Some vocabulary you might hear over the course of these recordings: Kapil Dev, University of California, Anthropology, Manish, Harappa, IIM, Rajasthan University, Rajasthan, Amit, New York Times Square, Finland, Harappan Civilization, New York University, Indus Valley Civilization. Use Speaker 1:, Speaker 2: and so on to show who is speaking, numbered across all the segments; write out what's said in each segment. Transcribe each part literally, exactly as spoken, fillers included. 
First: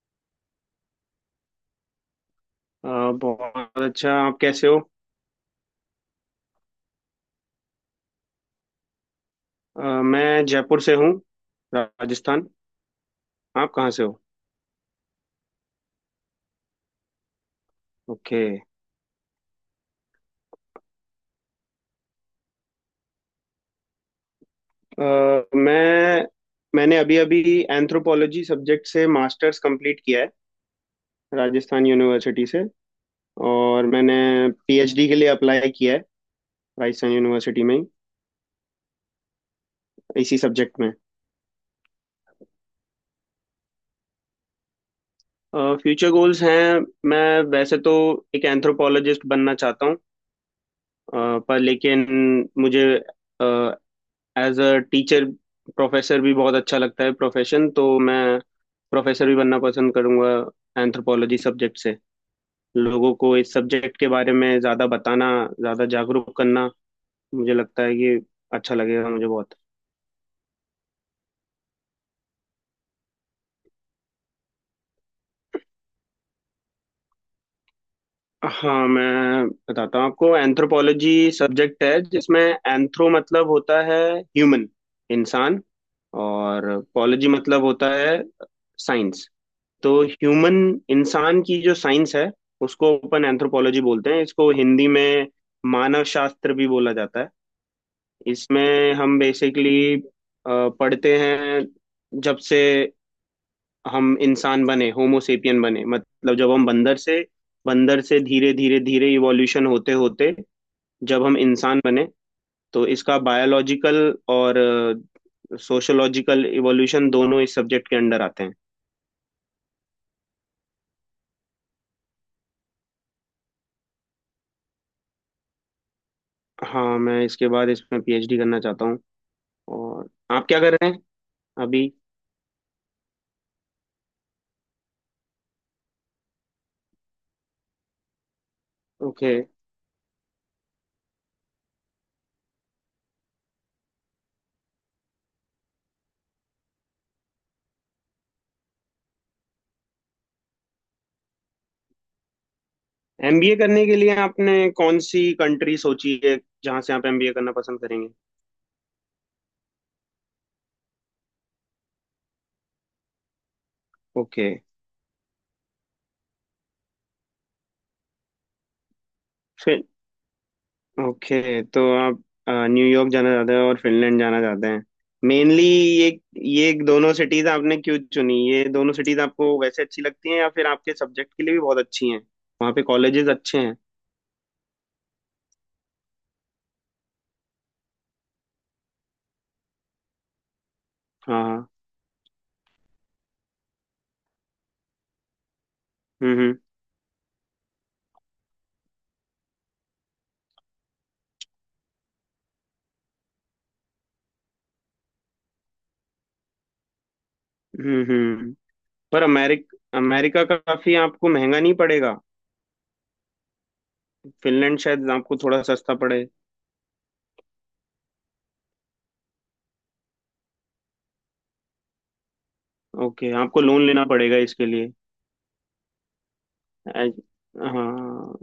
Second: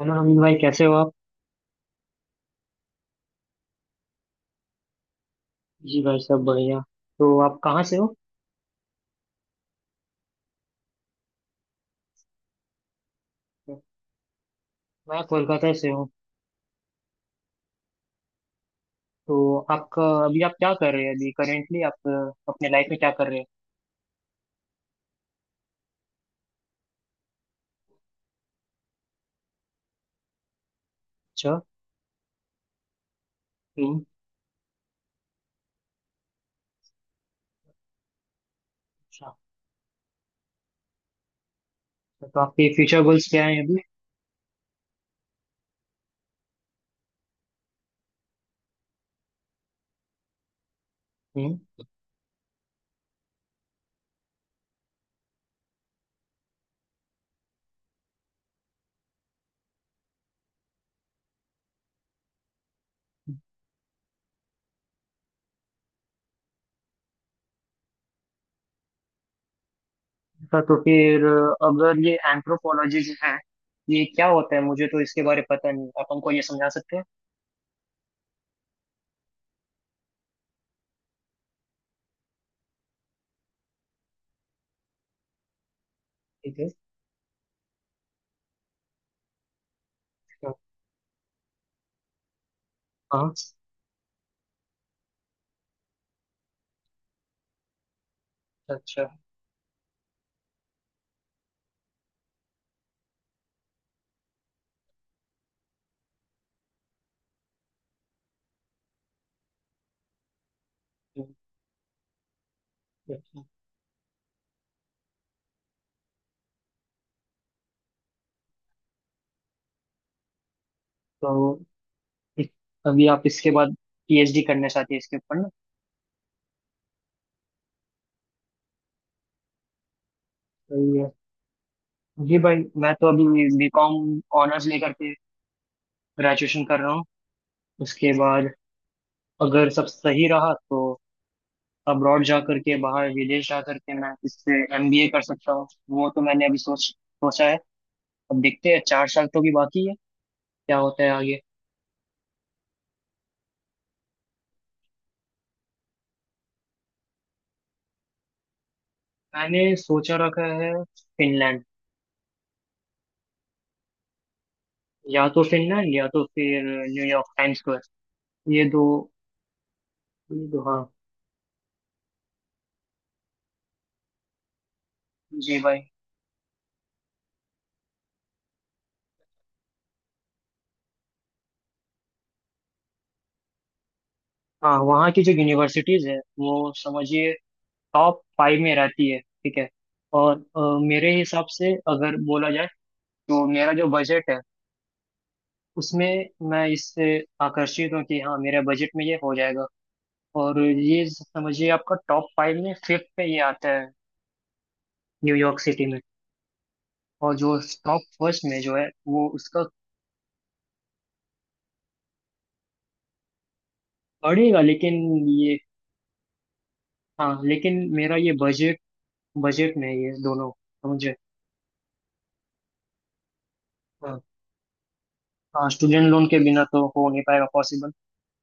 Speaker 1: Hello Amit भाई, कैसे हो आप?
Speaker 2: अ, बहुत अच्छा। आप कैसे हो?
Speaker 1: जी भाई, सब बढ़िया। तो आप कहाँ से हो?
Speaker 2: अ, मैं जयपुर से हूँ, राजस्थान। आप कहाँ से हो?
Speaker 1: मैं कोलकाता से हूँ।
Speaker 2: ओके।
Speaker 1: तो आपका अभी, आप क्या कर रहे हैं अभी? करेंटली आप अ, अपने लाइफ में क्या कर रहे हैं?
Speaker 2: अ, मैं मैंने अभी अभी एंथ्रोपोलॉजी सब्जेक्ट से मास्टर्स कंप्लीट किया है,
Speaker 1: अच्छा।
Speaker 2: राजस्थान यूनिवर्सिटी से। और
Speaker 1: हम्म।
Speaker 2: मैंने पीएचडी के लिए अप्लाई किया है, राजस्थान यूनिवर्सिटी में ही,
Speaker 1: अच्छा।
Speaker 2: इसी सब्जेक्ट में।
Speaker 1: तो आपके फ्यूचर गोल्स क्या हैं अभी?
Speaker 2: फ्यूचर गोल्स हैं, मैं वैसे तो एक एंथ्रोपोलॉजिस्ट बनना चाहता हूँ। अ, पर
Speaker 1: हम्म।
Speaker 2: लेकिन मुझे एज अ टीचर, प्रोफेसर भी बहुत अच्छा लगता है, प्रोफेशन तो। मैं प्रोफेसर भी बनना पसंद करूंगा, एंथ्रोपोलॉजी सब्जेक्ट से। लोगों को इस सब्जेक्ट के बारे में ज़्यादा बताना, ज़्यादा जागरूक करना मुझे लगता है कि अच्छा लगेगा मुझे बहुत।
Speaker 1: अच्छा, तो फिर अ, अगर ये एंथ्रोपोलॉजी जो है, ये क्या होता है? मुझे तो इसके बारे में पता नहीं, आप हमको ये समझा सकते हैं?
Speaker 2: हाँ मैं बताता हूँ आपको। एंथ्रोपोलॉजी सब्जेक्ट है जिसमें एंथ्रो मतलब होता है ह्यूमन, इंसान।
Speaker 1: ठीक
Speaker 2: और
Speaker 1: है।
Speaker 2: पॉलोजी मतलब होता है साइंस। तो
Speaker 1: अच्छा।
Speaker 2: ह्यूमन, इंसान की जो साइंस है उसको ओपन
Speaker 1: हाँ।
Speaker 2: एंथ्रोपोलॉजी बोलते हैं। इसको हिंदी में मानव शास्त्र भी बोला जाता है। इसमें
Speaker 1: अच्छा।
Speaker 2: हम बेसिकली पढ़ते हैं जब से हम इंसान बने, होमोसेपियन बने। मतलब जब हम बंदर से बंदर से धीरे धीरे धीरे इवोल्यूशन होते होते जब
Speaker 1: हम्म।
Speaker 2: हम इंसान बने, तो इसका
Speaker 1: अच्छा।
Speaker 2: बायोलॉजिकल और सोशोलॉजिकल इवोल्यूशन दोनों इस सब्जेक्ट के अंडर आते हैं।
Speaker 1: तो इस- अभी आप इसके बाद पी एच डी करना चाहते हैं इसके ऊपर, ना?
Speaker 2: हाँ मैं इसके बाद इसमें पीएचडी करना चाहता हूँ। और आप क्या कर रहे हैं
Speaker 1: सही है।
Speaker 2: अभी?
Speaker 1: जी भाई, मैं तो अभी बी कॉम ऑनर्स लेकर के ग्रेजुएशन कर रहा हूँ। उसके बाद,
Speaker 2: ओके।
Speaker 1: अगर सब सही रहा तो अब्रॉड जा करके, बाहर विदेश जा करके मैं इससे एम बी ए कर सकता हूँ, वो तो मैंने अभी सोच सोचा है। अब देखते हैं, चार साल तो भी बाकी है, क्या होता है आगे।
Speaker 2: एमबीए करने के लिए आपने कौन सी कंट्री सोची है, जहां से आप एमबीए करना पसंद करेंगे?
Speaker 1: मैंने सोचा रखा है, फिनलैंड।
Speaker 2: ओके।
Speaker 1: या तो फिनलैंड या तो फिर न्यूयॉर्क टाइम स्क्वायर, ये दो।
Speaker 2: फिर।
Speaker 1: ये दो हाँ।
Speaker 2: ओके, तो आप अ, न्यूयॉर्क जाना चाहते हैं और फिनलैंड जाना चाहते हैं,
Speaker 1: जी
Speaker 2: मेनली
Speaker 1: भाई।
Speaker 2: ये। ये दोनों सिटीज आपने क्यों चुनी? ये दोनों सिटीज आपको वैसे अच्छी लगती हैं या फिर आपके सब्जेक्ट के लिए भी बहुत अच्छी हैं, वहाँ पे कॉलेजेस अच्छे हैं?
Speaker 1: हाँ, वहाँ की जो यूनिवर्सिटीज है वो समझिए, टॉप फाइव में रहती है। ठीक है। और अ, मेरे
Speaker 2: हाँ
Speaker 1: हिसाब
Speaker 2: हाँ।
Speaker 1: से अगर बोला जाए, तो मेरा जो बजट है, उसमें
Speaker 2: हम्म हम्म।
Speaker 1: मैं इससे आकर्षित हूँ कि हाँ, मेरे बजट में ये हो जाएगा। और ये समझिए, आपका टॉप फाइव में फिफ्थ पे ये आता है, न्यूयॉर्क सिटी में। और जो टॉप
Speaker 2: हम्म हम्म।
Speaker 1: फर्स्ट
Speaker 2: हम्म।
Speaker 1: में जो है,
Speaker 2: पर
Speaker 1: वो उसका
Speaker 2: अमेरिक अमेरिका का काफी आपको महंगा नहीं पड़ेगा?
Speaker 1: पड़ेगा,
Speaker 2: फिनलैंड
Speaker 1: लेकिन
Speaker 2: शायद आपको
Speaker 1: ये,
Speaker 2: थोड़ा सस्ता पड़े।
Speaker 1: हाँ लेकिन मेरा ये बजट बजट में है, ये दोनों, समझे।
Speaker 2: ओके, आपको लोन लेना पड़ेगा इसके लिए।
Speaker 1: हाँ, स्टूडेंट लोन के बिना तो हो
Speaker 2: एज-
Speaker 1: नहीं पाएगा पॉसिबल।
Speaker 2: हाँ,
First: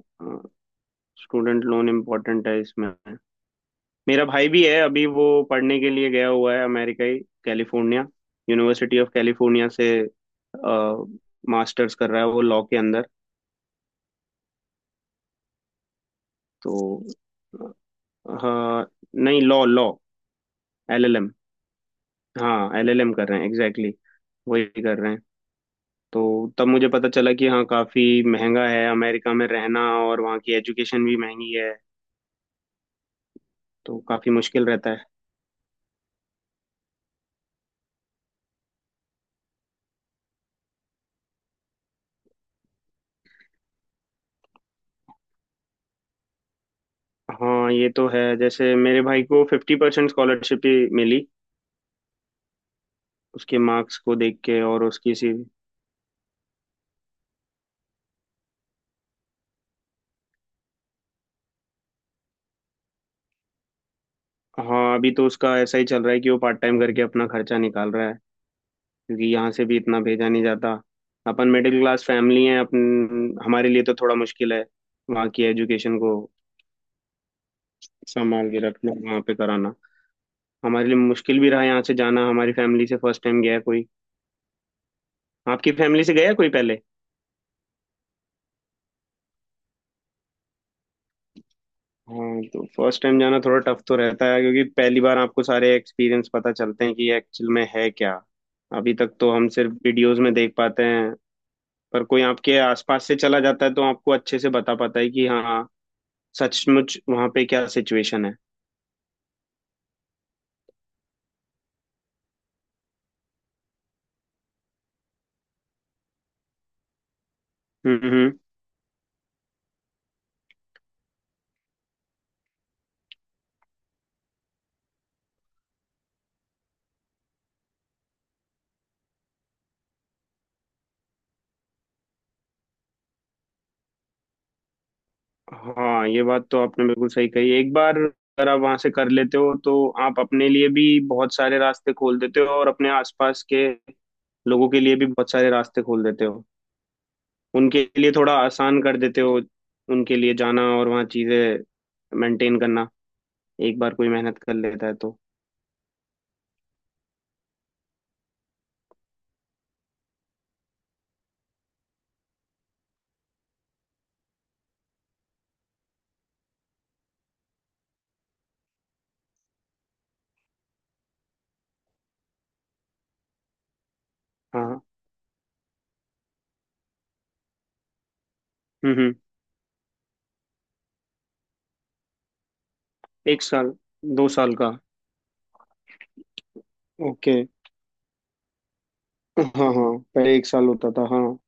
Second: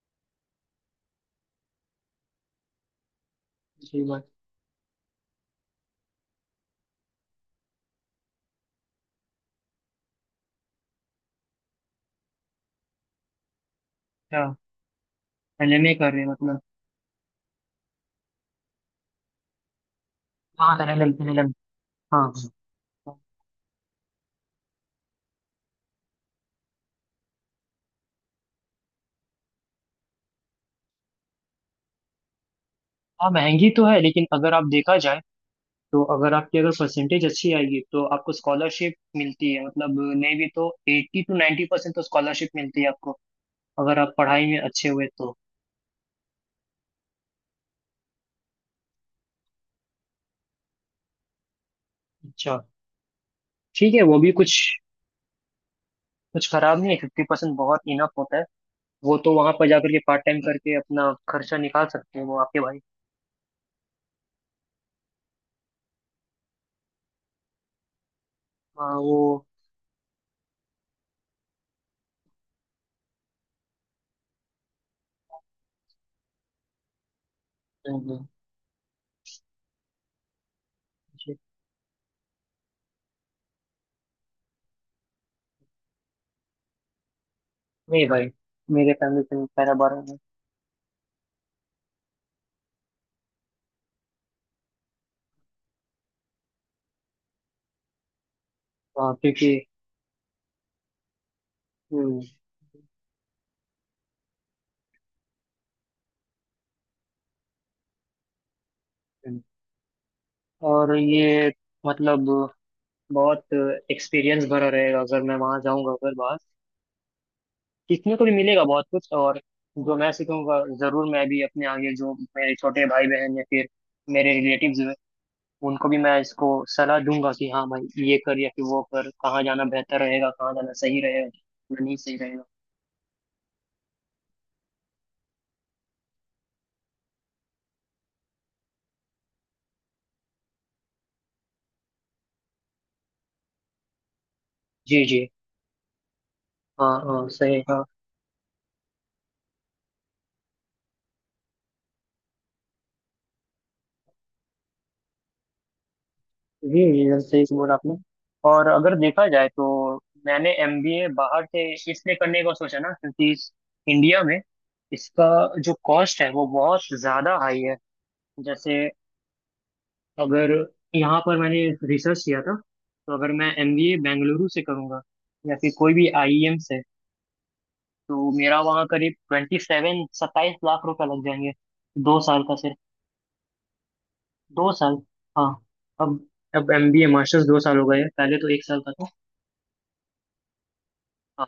Speaker 2: स्टूडेंट लोन इम्पोर्टेंट है इसमें।
Speaker 1: जी
Speaker 2: मेरा
Speaker 1: बात।
Speaker 2: भाई भी है, अभी वो पढ़ने के लिए गया हुआ है अमेरिका ही, कैलिफोर्निया। यूनिवर्सिटी ऑफ कैलिफोर्निया से मास्टर्स कर रहा है वो, लॉ के अंदर।
Speaker 1: हाँ, एल एम ए कर रहे हैं मतलब।
Speaker 2: तो हाँ। नहीं, लॉ लॉ,
Speaker 1: हाँ, एनिमल
Speaker 2: एलएलएम।
Speaker 1: एनिमल। हाँ, हाँ।
Speaker 2: हाँ एलएलएम
Speaker 1: हाँ।
Speaker 2: कर रहे हैं, एग्जैक्टली exactly, वही कर रहे हैं। तो तब मुझे पता चला कि हाँ काफी महंगा है अमेरिका में रहना, और वहाँ की एजुकेशन भी महंगी है,
Speaker 1: हाँ, महंगी तो
Speaker 2: तो
Speaker 1: है, लेकिन
Speaker 2: काफी
Speaker 1: अगर आप
Speaker 2: मुश्किल रहता
Speaker 1: देखा
Speaker 2: है।
Speaker 1: जाए तो, अगर आपकी अगर परसेंटेज अच्छी आएगी तो आपको स्कॉलरशिप मिलती है। मतलब, नहीं भी तो एट्टी टू नाइन्टी परसेंट तो स्कॉलरशिप मिलती है आपको, अगर आप पढ़ाई में अच्छे हुए तो।
Speaker 2: हाँ ये तो है। जैसे मेरे भाई को फिफ्टी परसेंट स्कॉलरशिप ही मिली,
Speaker 1: अच्छा।
Speaker 2: उसके
Speaker 1: ठीक
Speaker 2: मार्क्स
Speaker 1: है,
Speaker 2: को
Speaker 1: वो भी
Speaker 2: देख
Speaker 1: कुछ
Speaker 2: के और उसकी सी।
Speaker 1: कुछ खराब नहीं है, फिफ्टी परसेंट बहुत इनफ होता है। वो तो वहां पर जाकर के पार्ट टाइम करके अपना खर्चा निकाल सकते हैं वो, आपके भाई।
Speaker 2: हाँ अभी तो उसका ऐसा ही चल रहा है कि वो पार्ट टाइम करके अपना खर्चा निकाल रहा है,
Speaker 1: हाँ, वो।
Speaker 2: क्योंकि यहाँ से भी इतना भेजा नहीं जाता। अपन मिडिल क्लास फैमिली है अपन, हमारे लिए तो थोड़ा मुश्किल है वहाँ की एजुकेशन को
Speaker 1: नहीं, नहीं।
Speaker 2: संभाल के रखना, वहाँ पे कराना। हमारे लिए मुश्किल भी रहा यहाँ से जाना, हमारी फैमिली से फर्स्ट टाइम गया कोई। आपकी फैमिली से गया कोई पहले?
Speaker 1: नहीं भाई, मेरे फैमिली में पैरा बारह है।
Speaker 2: हाँ, तो फर्स्ट टाइम जाना थोड़ा टफ तो रहता है, क्योंकि पहली बार आपको सारे एक्सपीरियंस पता चलते हैं कि एक्चुअल में है क्या। अभी
Speaker 1: हाँ,
Speaker 2: तक तो हम
Speaker 1: क्योंकि।
Speaker 2: सिर्फ वीडियोस में देख पाते हैं, पर कोई आपके आसपास से चला जाता है तो आपको अच्छे से बता पाता है कि हाँ सचमुच वहाँ पे क्या सिचुएशन है।
Speaker 1: हम्म। और ये, मतलब बहुत एक्सपीरियंस भरा रहेगा अगर मैं वहां जाऊंगा, अगर बाहर।
Speaker 2: हम्म
Speaker 1: सीखने को भी
Speaker 2: हम्म।
Speaker 1: मिलेगा बहुत कुछ, और जो मैं सीखूंगा, जरूर मैं भी अपने आगे, जो मेरे छोटे भाई बहन या फिर मेरे रिलेटिव्स हैं, उनको भी मैं इसको सलाह दूंगा कि हाँ भाई, ये कर या फिर वो कर, कहाँ जाना बेहतर रहेगा, कहाँ जाना सही रहेगा, कहाँ नहीं सही रहेगा।
Speaker 2: हाँ ये बात तो आपने बिल्कुल सही कही। एक बार अगर आप वहाँ से कर लेते हो तो आप अपने लिए भी बहुत सारे रास्ते खोल देते हो, और अपने आसपास के लोगों के लिए
Speaker 1: जी,
Speaker 2: भी
Speaker 1: जी।
Speaker 2: बहुत सारे रास्ते खोल देते हो।
Speaker 1: हाँ, हाँ, सही, हाँ।
Speaker 2: उनके लिए थोड़ा आसान कर देते हो, उनके लिए जाना और वहाँ चीज़ें मेंटेन करना। एक बार कोई मेहनत कर लेता है तो।
Speaker 1: जी, जी सर, सही बोला आपने। और अगर देखा जाए, तो मैंने एम बी ए बाहर से इसलिए करने का सोचा ना, क्योंकि इस- इंडिया में इसका जो कॉस्ट है वो बहुत ज्यादा हाई है। जैसे, अगर यहाँ पर मैंने रिसर्च किया था, तो अगर मैं एम बी ए बेंगलुरु से
Speaker 2: हाँ।
Speaker 1: करूँगा या फिर कोई भी आई आई एम से, तो मेरा वहाँ
Speaker 2: हम्म
Speaker 1: करीब
Speaker 2: हम्म।
Speaker 1: ट्वेंटी सेवन सत्ताईस लाख रुपए लग जाएंगे, दो साल का सिर्फ।
Speaker 2: एक साल, दो साल
Speaker 1: दो
Speaker 2: का।
Speaker 1: साल, हाँ। अब अब एम बी ए
Speaker 2: ओके।
Speaker 1: मास्टर्स दो साल हो गए हैं, पहले तो एक साल का था।
Speaker 2: हाँ हाँ, पहले एक साल होता था हाँ।
Speaker 1: हाँ।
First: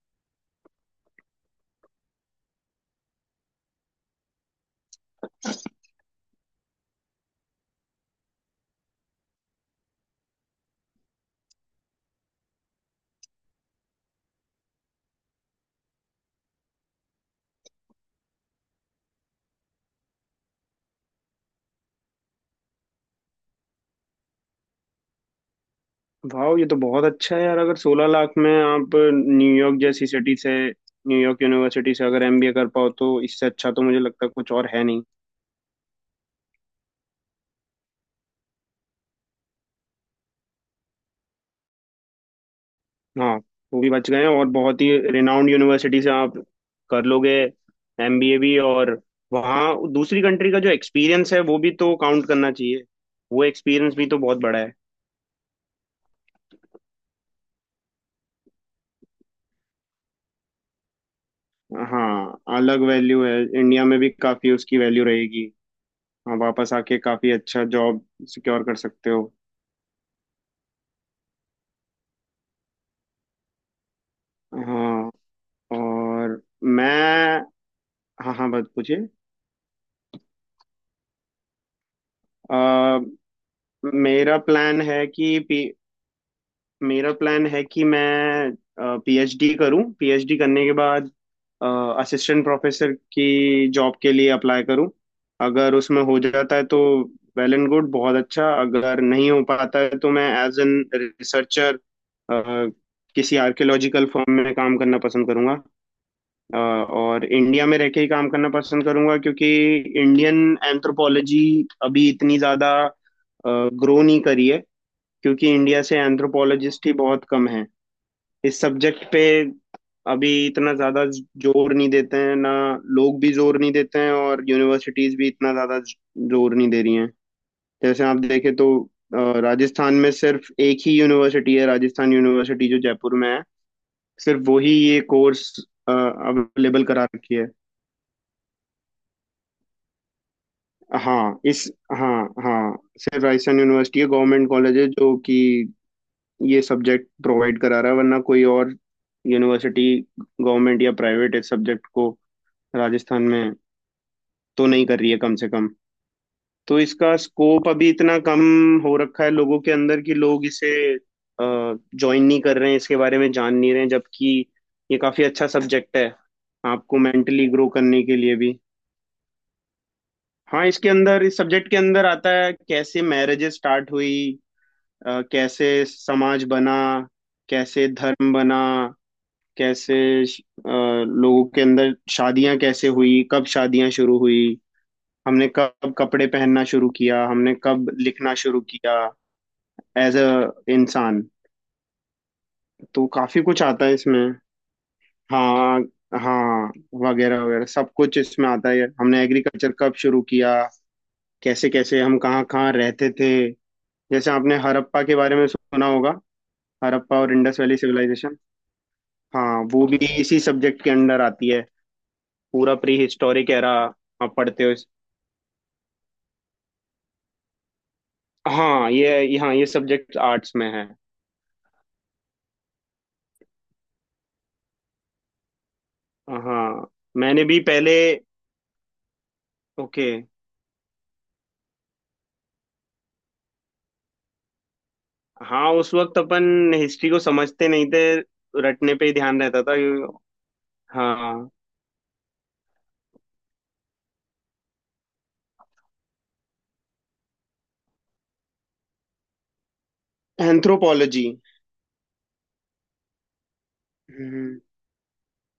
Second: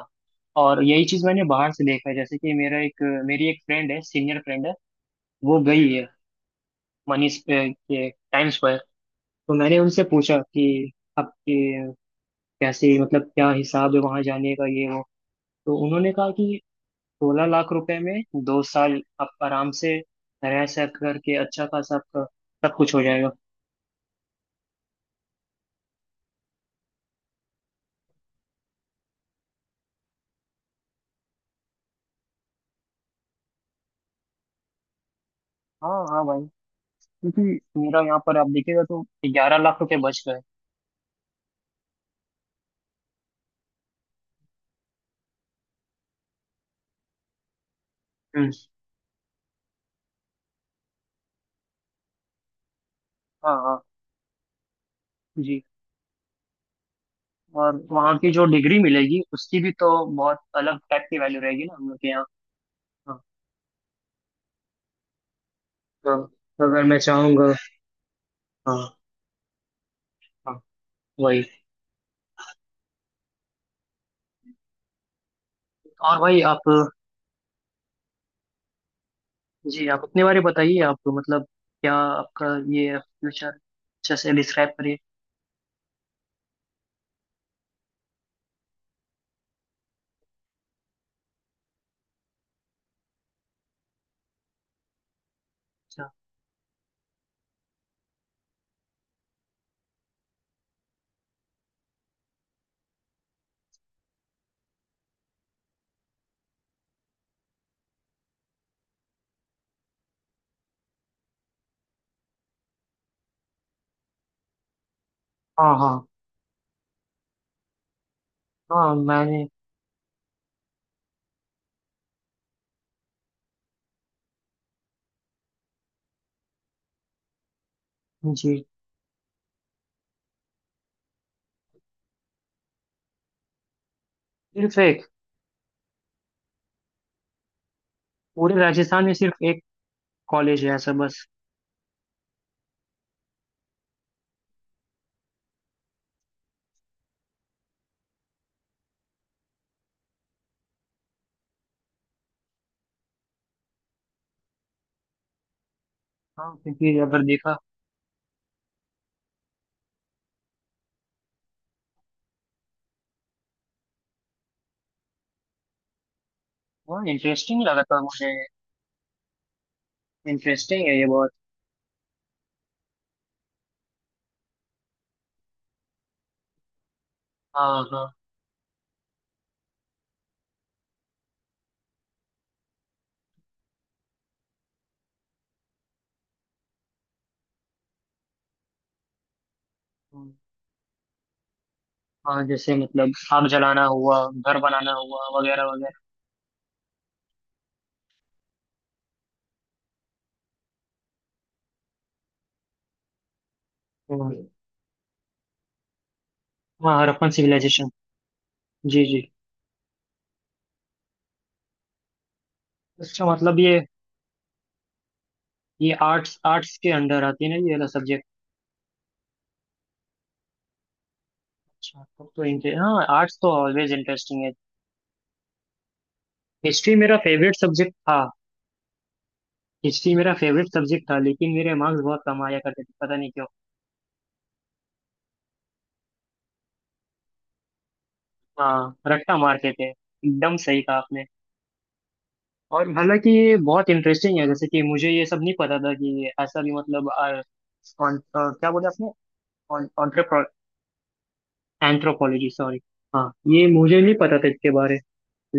Speaker 1: और यही चीज मैंने बाहर से देखा है, जैसे कि मेरा एक, मेरी एक फ्रेंड है, सीनियर फ्रेंड है, वो गई है मनीष पे- के टाइम स्क्वायर। तो मैंने उनसे पूछा कि आपके कैसे, मतलब क्या हिसाब है वहां जाने का, ये वो। तो उन्होंने कहा कि सोलह लाख रुपए में दो साल आप आराम से रह सक करके अच्छा खासा आपका सब कुछ हो जाएगा।
Speaker 2: वाह, ये तो बहुत अच्छा है यार। अगर सोलह लाख में आप न्यूयॉर्क जैसी सिटी से, न्यूयॉर्क यूनिवर्सिटी से अगर एमबीए कर पाओ तो इससे अच्छा तो मुझे लगता है कुछ और है नहीं।
Speaker 1: हाँ, हाँ भाई। क्योंकि मेरा यहाँ पर आप देखिएगा तो ग्यारह लाख रुपए बच गए।
Speaker 2: हाँ वो भी बच गए हैं और बहुत ही रिनाउंड यूनिवर्सिटी से आप कर लोगे एमबीए
Speaker 1: हम्म।
Speaker 2: भी। और वहाँ दूसरी कंट्री का जो एक्सपीरियंस है वो भी तो काउंट करना चाहिए। वो
Speaker 1: हाँ, हाँ।
Speaker 2: एक्सपीरियंस भी तो बहुत बड़ा है।
Speaker 1: जी। और वहाँ की जो डिग्री मिलेगी, उसकी भी तो बहुत अलग टाइप की वैल्यू रहेगी ना, हम लोग के यहाँ।
Speaker 2: हाँ अलग
Speaker 1: हाँ।
Speaker 2: वैल्यू है, इंडिया में भी काफी उसकी वैल्यू रहेगी।
Speaker 1: तो
Speaker 2: हाँ,
Speaker 1: तो
Speaker 2: वापस
Speaker 1: अगर
Speaker 2: आके
Speaker 1: मैं
Speaker 2: काफी
Speaker 1: चाहूंगा,
Speaker 2: अच्छा जॉब सिक्योर कर
Speaker 1: हाँ,
Speaker 2: सकते हो।
Speaker 1: हाँ, वही।
Speaker 2: हाँ
Speaker 1: और
Speaker 2: और
Speaker 1: भाई आप,
Speaker 2: मैं। हाँ हाँ, बात पूछिए।
Speaker 1: जी, आप अपने बारे में बताइए। आप मतलब, क्या आपका, ये
Speaker 2: अ,
Speaker 1: फ्यूचर अच्छे से
Speaker 2: मेरा
Speaker 1: डिस्क्राइब
Speaker 2: प्लान
Speaker 1: करिए।
Speaker 2: है कि मेरा प्लान है कि मैं पीएचडी करूं। पीएचडी करने के बाद असिस्टेंट प्रोफेसर की जॉब के लिए अप्लाई करूं। अगर उसमें
Speaker 1: अच्छा।
Speaker 2: हो जाता है तो वेल एंड गुड, बहुत अच्छा। अगर नहीं हो पाता है तो मैं एज एन रिसर्चर किसी आर्कियोलॉजिकल फर्म में काम करना पसंद करूंगा। अ, और इंडिया में रह के ही काम करना पसंद करूंगा, क्योंकि इंडियन एंथ्रोपोलॉजी अभी इतनी ज़्यादा ग्रो नहीं करी है। क्योंकि
Speaker 1: हाँ,
Speaker 2: इंडिया
Speaker 1: हाँ।
Speaker 2: से एंथ्रोपोलॉजिस्ट ही बहुत कम है इस
Speaker 1: हाँ,
Speaker 2: सब्जेक्ट पे।
Speaker 1: मैंने,
Speaker 2: अभी इतना ज्यादा जोर नहीं देते हैं ना, लोग भी जोर नहीं देते हैं और यूनिवर्सिटीज भी इतना ज्यादा जोर नहीं दे रही हैं। जैसे आप देखें
Speaker 1: जी।
Speaker 2: तो, अ, राजस्थान में सिर्फ एक ही यूनिवर्सिटी है, राजस्थान यूनिवर्सिटी जो जयपुर में है, सिर्फ वही
Speaker 1: सिर्फ
Speaker 2: ये
Speaker 1: एक?
Speaker 2: कोर्स अवेलेबल करा रखी है।
Speaker 1: पूरे राजस्थान में सिर्फ एक कॉलेज है ऐसा, बस?
Speaker 2: हाँ इस हाँ हाँ, सिर्फ राजस्थान यूनिवर्सिटी है, गवर्नमेंट कॉलेज है जो कि ये सब्जेक्ट प्रोवाइड करा रहा है। वरना कोई और यूनिवर्सिटी, गवर्नमेंट या प्राइवेट, इस सब्जेक्ट को राजस्थान में तो नहीं कर रही है कम से कम।
Speaker 1: हाँ,
Speaker 2: तो
Speaker 1: क्योंकि
Speaker 2: इसका
Speaker 1: अगर देखा,
Speaker 2: स्कोप अभी इतना कम हो रखा है लोगों के अंदर कि लोग इसे ज्वाइन नहीं कर रहे हैं, इसके बारे में जान नहीं रहे हैं। जबकि ये काफी अच्छा सब्जेक्ट है आपको
Speaker 1: हाँ,
Speaker 2: मेंटली
Speaker 1: इंटरेस्टिंग
Speaker 2: ग्रो
Speaker 1: लगा था
Speaker 2: करने के
Speaker 1: मुझे,
Speaker 2: लिए भी। हाँ,
Speaker 1: इंटरेस्टिंग
Speaker 2: इसके
Speaker 1: है ये
Speaker 2: अंदर,
Speaker 1: बहुत।
Speaker 2: इस सब्जेक्ट के अंदर आता है कैसे मैरिजेस स्टार्ट हुई, अ, कैसे समाज बना,
Speaker 1: हाँ,
Speaker 2: कैसे धर्म बना, कैसे श- अ, लोगों के अंदर शादियां कैसे हुई, कब शादियां शुरू हुई, हमने कब कपड़े पहनना शुरू किया, हमने कब लिखना शुरू किया एज अ
Speaker 1: हाँ।
Speaker 2: इंसान।
Speaker 1: हाँ, जैसे
Speaker 2: तो
Speaker 1: मतलब
Speaker 2: काफी
Speaker 1: आग
Speaker 2: कुछ
Speaker 1: जलाना
Speaker 2: आता है
Speaker 1: हुआ,
Speaker 2: इसमें।
Speaker 1: घर बनाना हुआ, वगैरह
Speaker 2: हाँ
Speaker 1: वगैरह।
Speaker 2: हाँ। वगैरह वगैरह, सब कुछ इसमें आता है। हमने एग्रीकल्चर कब शुरू किया, कैसे कैसे हम कहाँ कहाँ रहते थे। जैसे
Speaker 1: हम्म।
Speaker 2: आपने हड़प्पा के बारे में सुना होगा,
Speaker 1: हाँ,
Speaker 2: हड़प्पा
Speaker 1: हड़प्पन
Speaker 2: और इंडस वैली
Speaker 1: सिविलाइजेशन।
Speaker 2: सिविलाइजेशन।
Speaker 1: जी, जी।
Speaker 2: हाँ वो भी इसी सब्जेक्ट के अंदर आती है। पूरा प्री
Speaker 1: अच्छा,
Speaker 2: हिस्टोरिक
Speaker 1: मतलब
Speaker 2: एरा
Speaker 1: ये
Speaker 2: आप पढ़ते हो इस-
Speaker 1: ये आर्ट्स, आर्ट्स के अंडर आती है ना ये वाला सब्जेक्ट?
Speaker 2: हाँ ये ये- हाँ ये सब्जेक्ट आर्ट्स में है।
Speaker 1: अच्छा, तब तो इंटर, हाँ, आर्ट्स तो ऑलवेज इंटरेस्टिंग है।
Speaker 2: हाँ
Speaker 1: हिस्ट्री मेरा
Speaker 2: मैंने
Speaker 1: फेवरेट
Speaker 2: भी
Speaker 1: सब्जेक्ट
Speaker 2: पहले।
Speaker 1: था।
Speaker 2: ओके।
Speaker 1: हिस्ट्री मेरा फेवरेट सब्जेक्ट था, लेकिन मेरे मार्क्स बहुत कम आया करते थे, पता नहीं क्यों।
Speaker 2: हाँ उस वक्त अपन हिस्ट्री को समझते नहीं थे, रटने
Speaker 1: हाँ,
Speaker 2: पे ही
Speaker 1: रट्टा
Speaker 2: ध्यान रहता
Speaker 1: मारते
Speaker 2: था।
Speaker 1: थे, एकदम सही कहा आपने।
Speaker 2: हाँ।
Speaker 1: और हालांकि ये बहुत इंटरेस्टिंग है, जैसे कि मुझे ये सब नहीं पता था, कि ऐसा भी, मतलब आ, कौन- अ, क्या बोले आपने?
Speaker 2: एंथ्रोपोलॉजी।
Speaker 1: Anthropology, sorry. हाँ, ये मुझे नहीं पता था
Speaker 2: हम्म।
Speaker 1: इसके बारे।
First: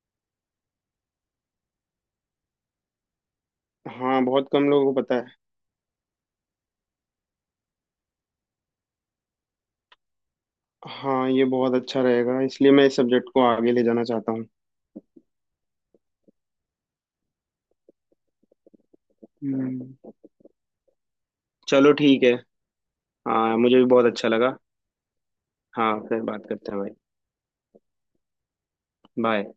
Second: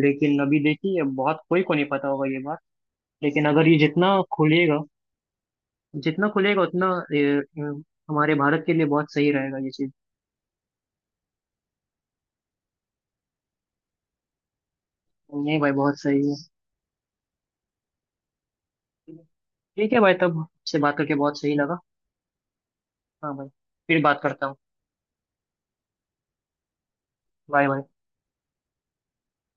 Speaker 1: लेकिन अभी देखिए, बहुत कोई को नहीं पता होगा ये बात। लेकिन अगर ये जितना
Speaker 2: हाँ बहुत कम
Speaker 1: खुलेगा
Speaker 2: लोगों को पता है।
Speaker 1: जितना खुलेगा उतना, ये, अ, हमारे भारत के लिए बहुत सही रहेगा ये चीज।
Speaker 2: हाँ ये बहुत अच्छा रहेगा, इसलिए मैं इस सब्जेक्ट को आगे ले जाना चाहता हूँ।
Speaker 1: नहीं भाई, बहुत सही है। ठीक है
Speaker 2: हम्म।
Speaker 1: भाई, तब से बात करके बहुत सही लगा।
Speaker 2: चलो ठीक है।
Speaker 1: हाँ भाई।
Speaker 2: हाँ मुझे भी
Speaker 1: फिर
Speaker 2: बहुत
Speaker 1: बात
Speaker 2: अच्छा
Speaker 1: करता हूँ।
Speaker 2: लगा। हाँ फिर बात करते हैं भाई।
Speaker 1: Bye, bye.
Speaker 2: बाय।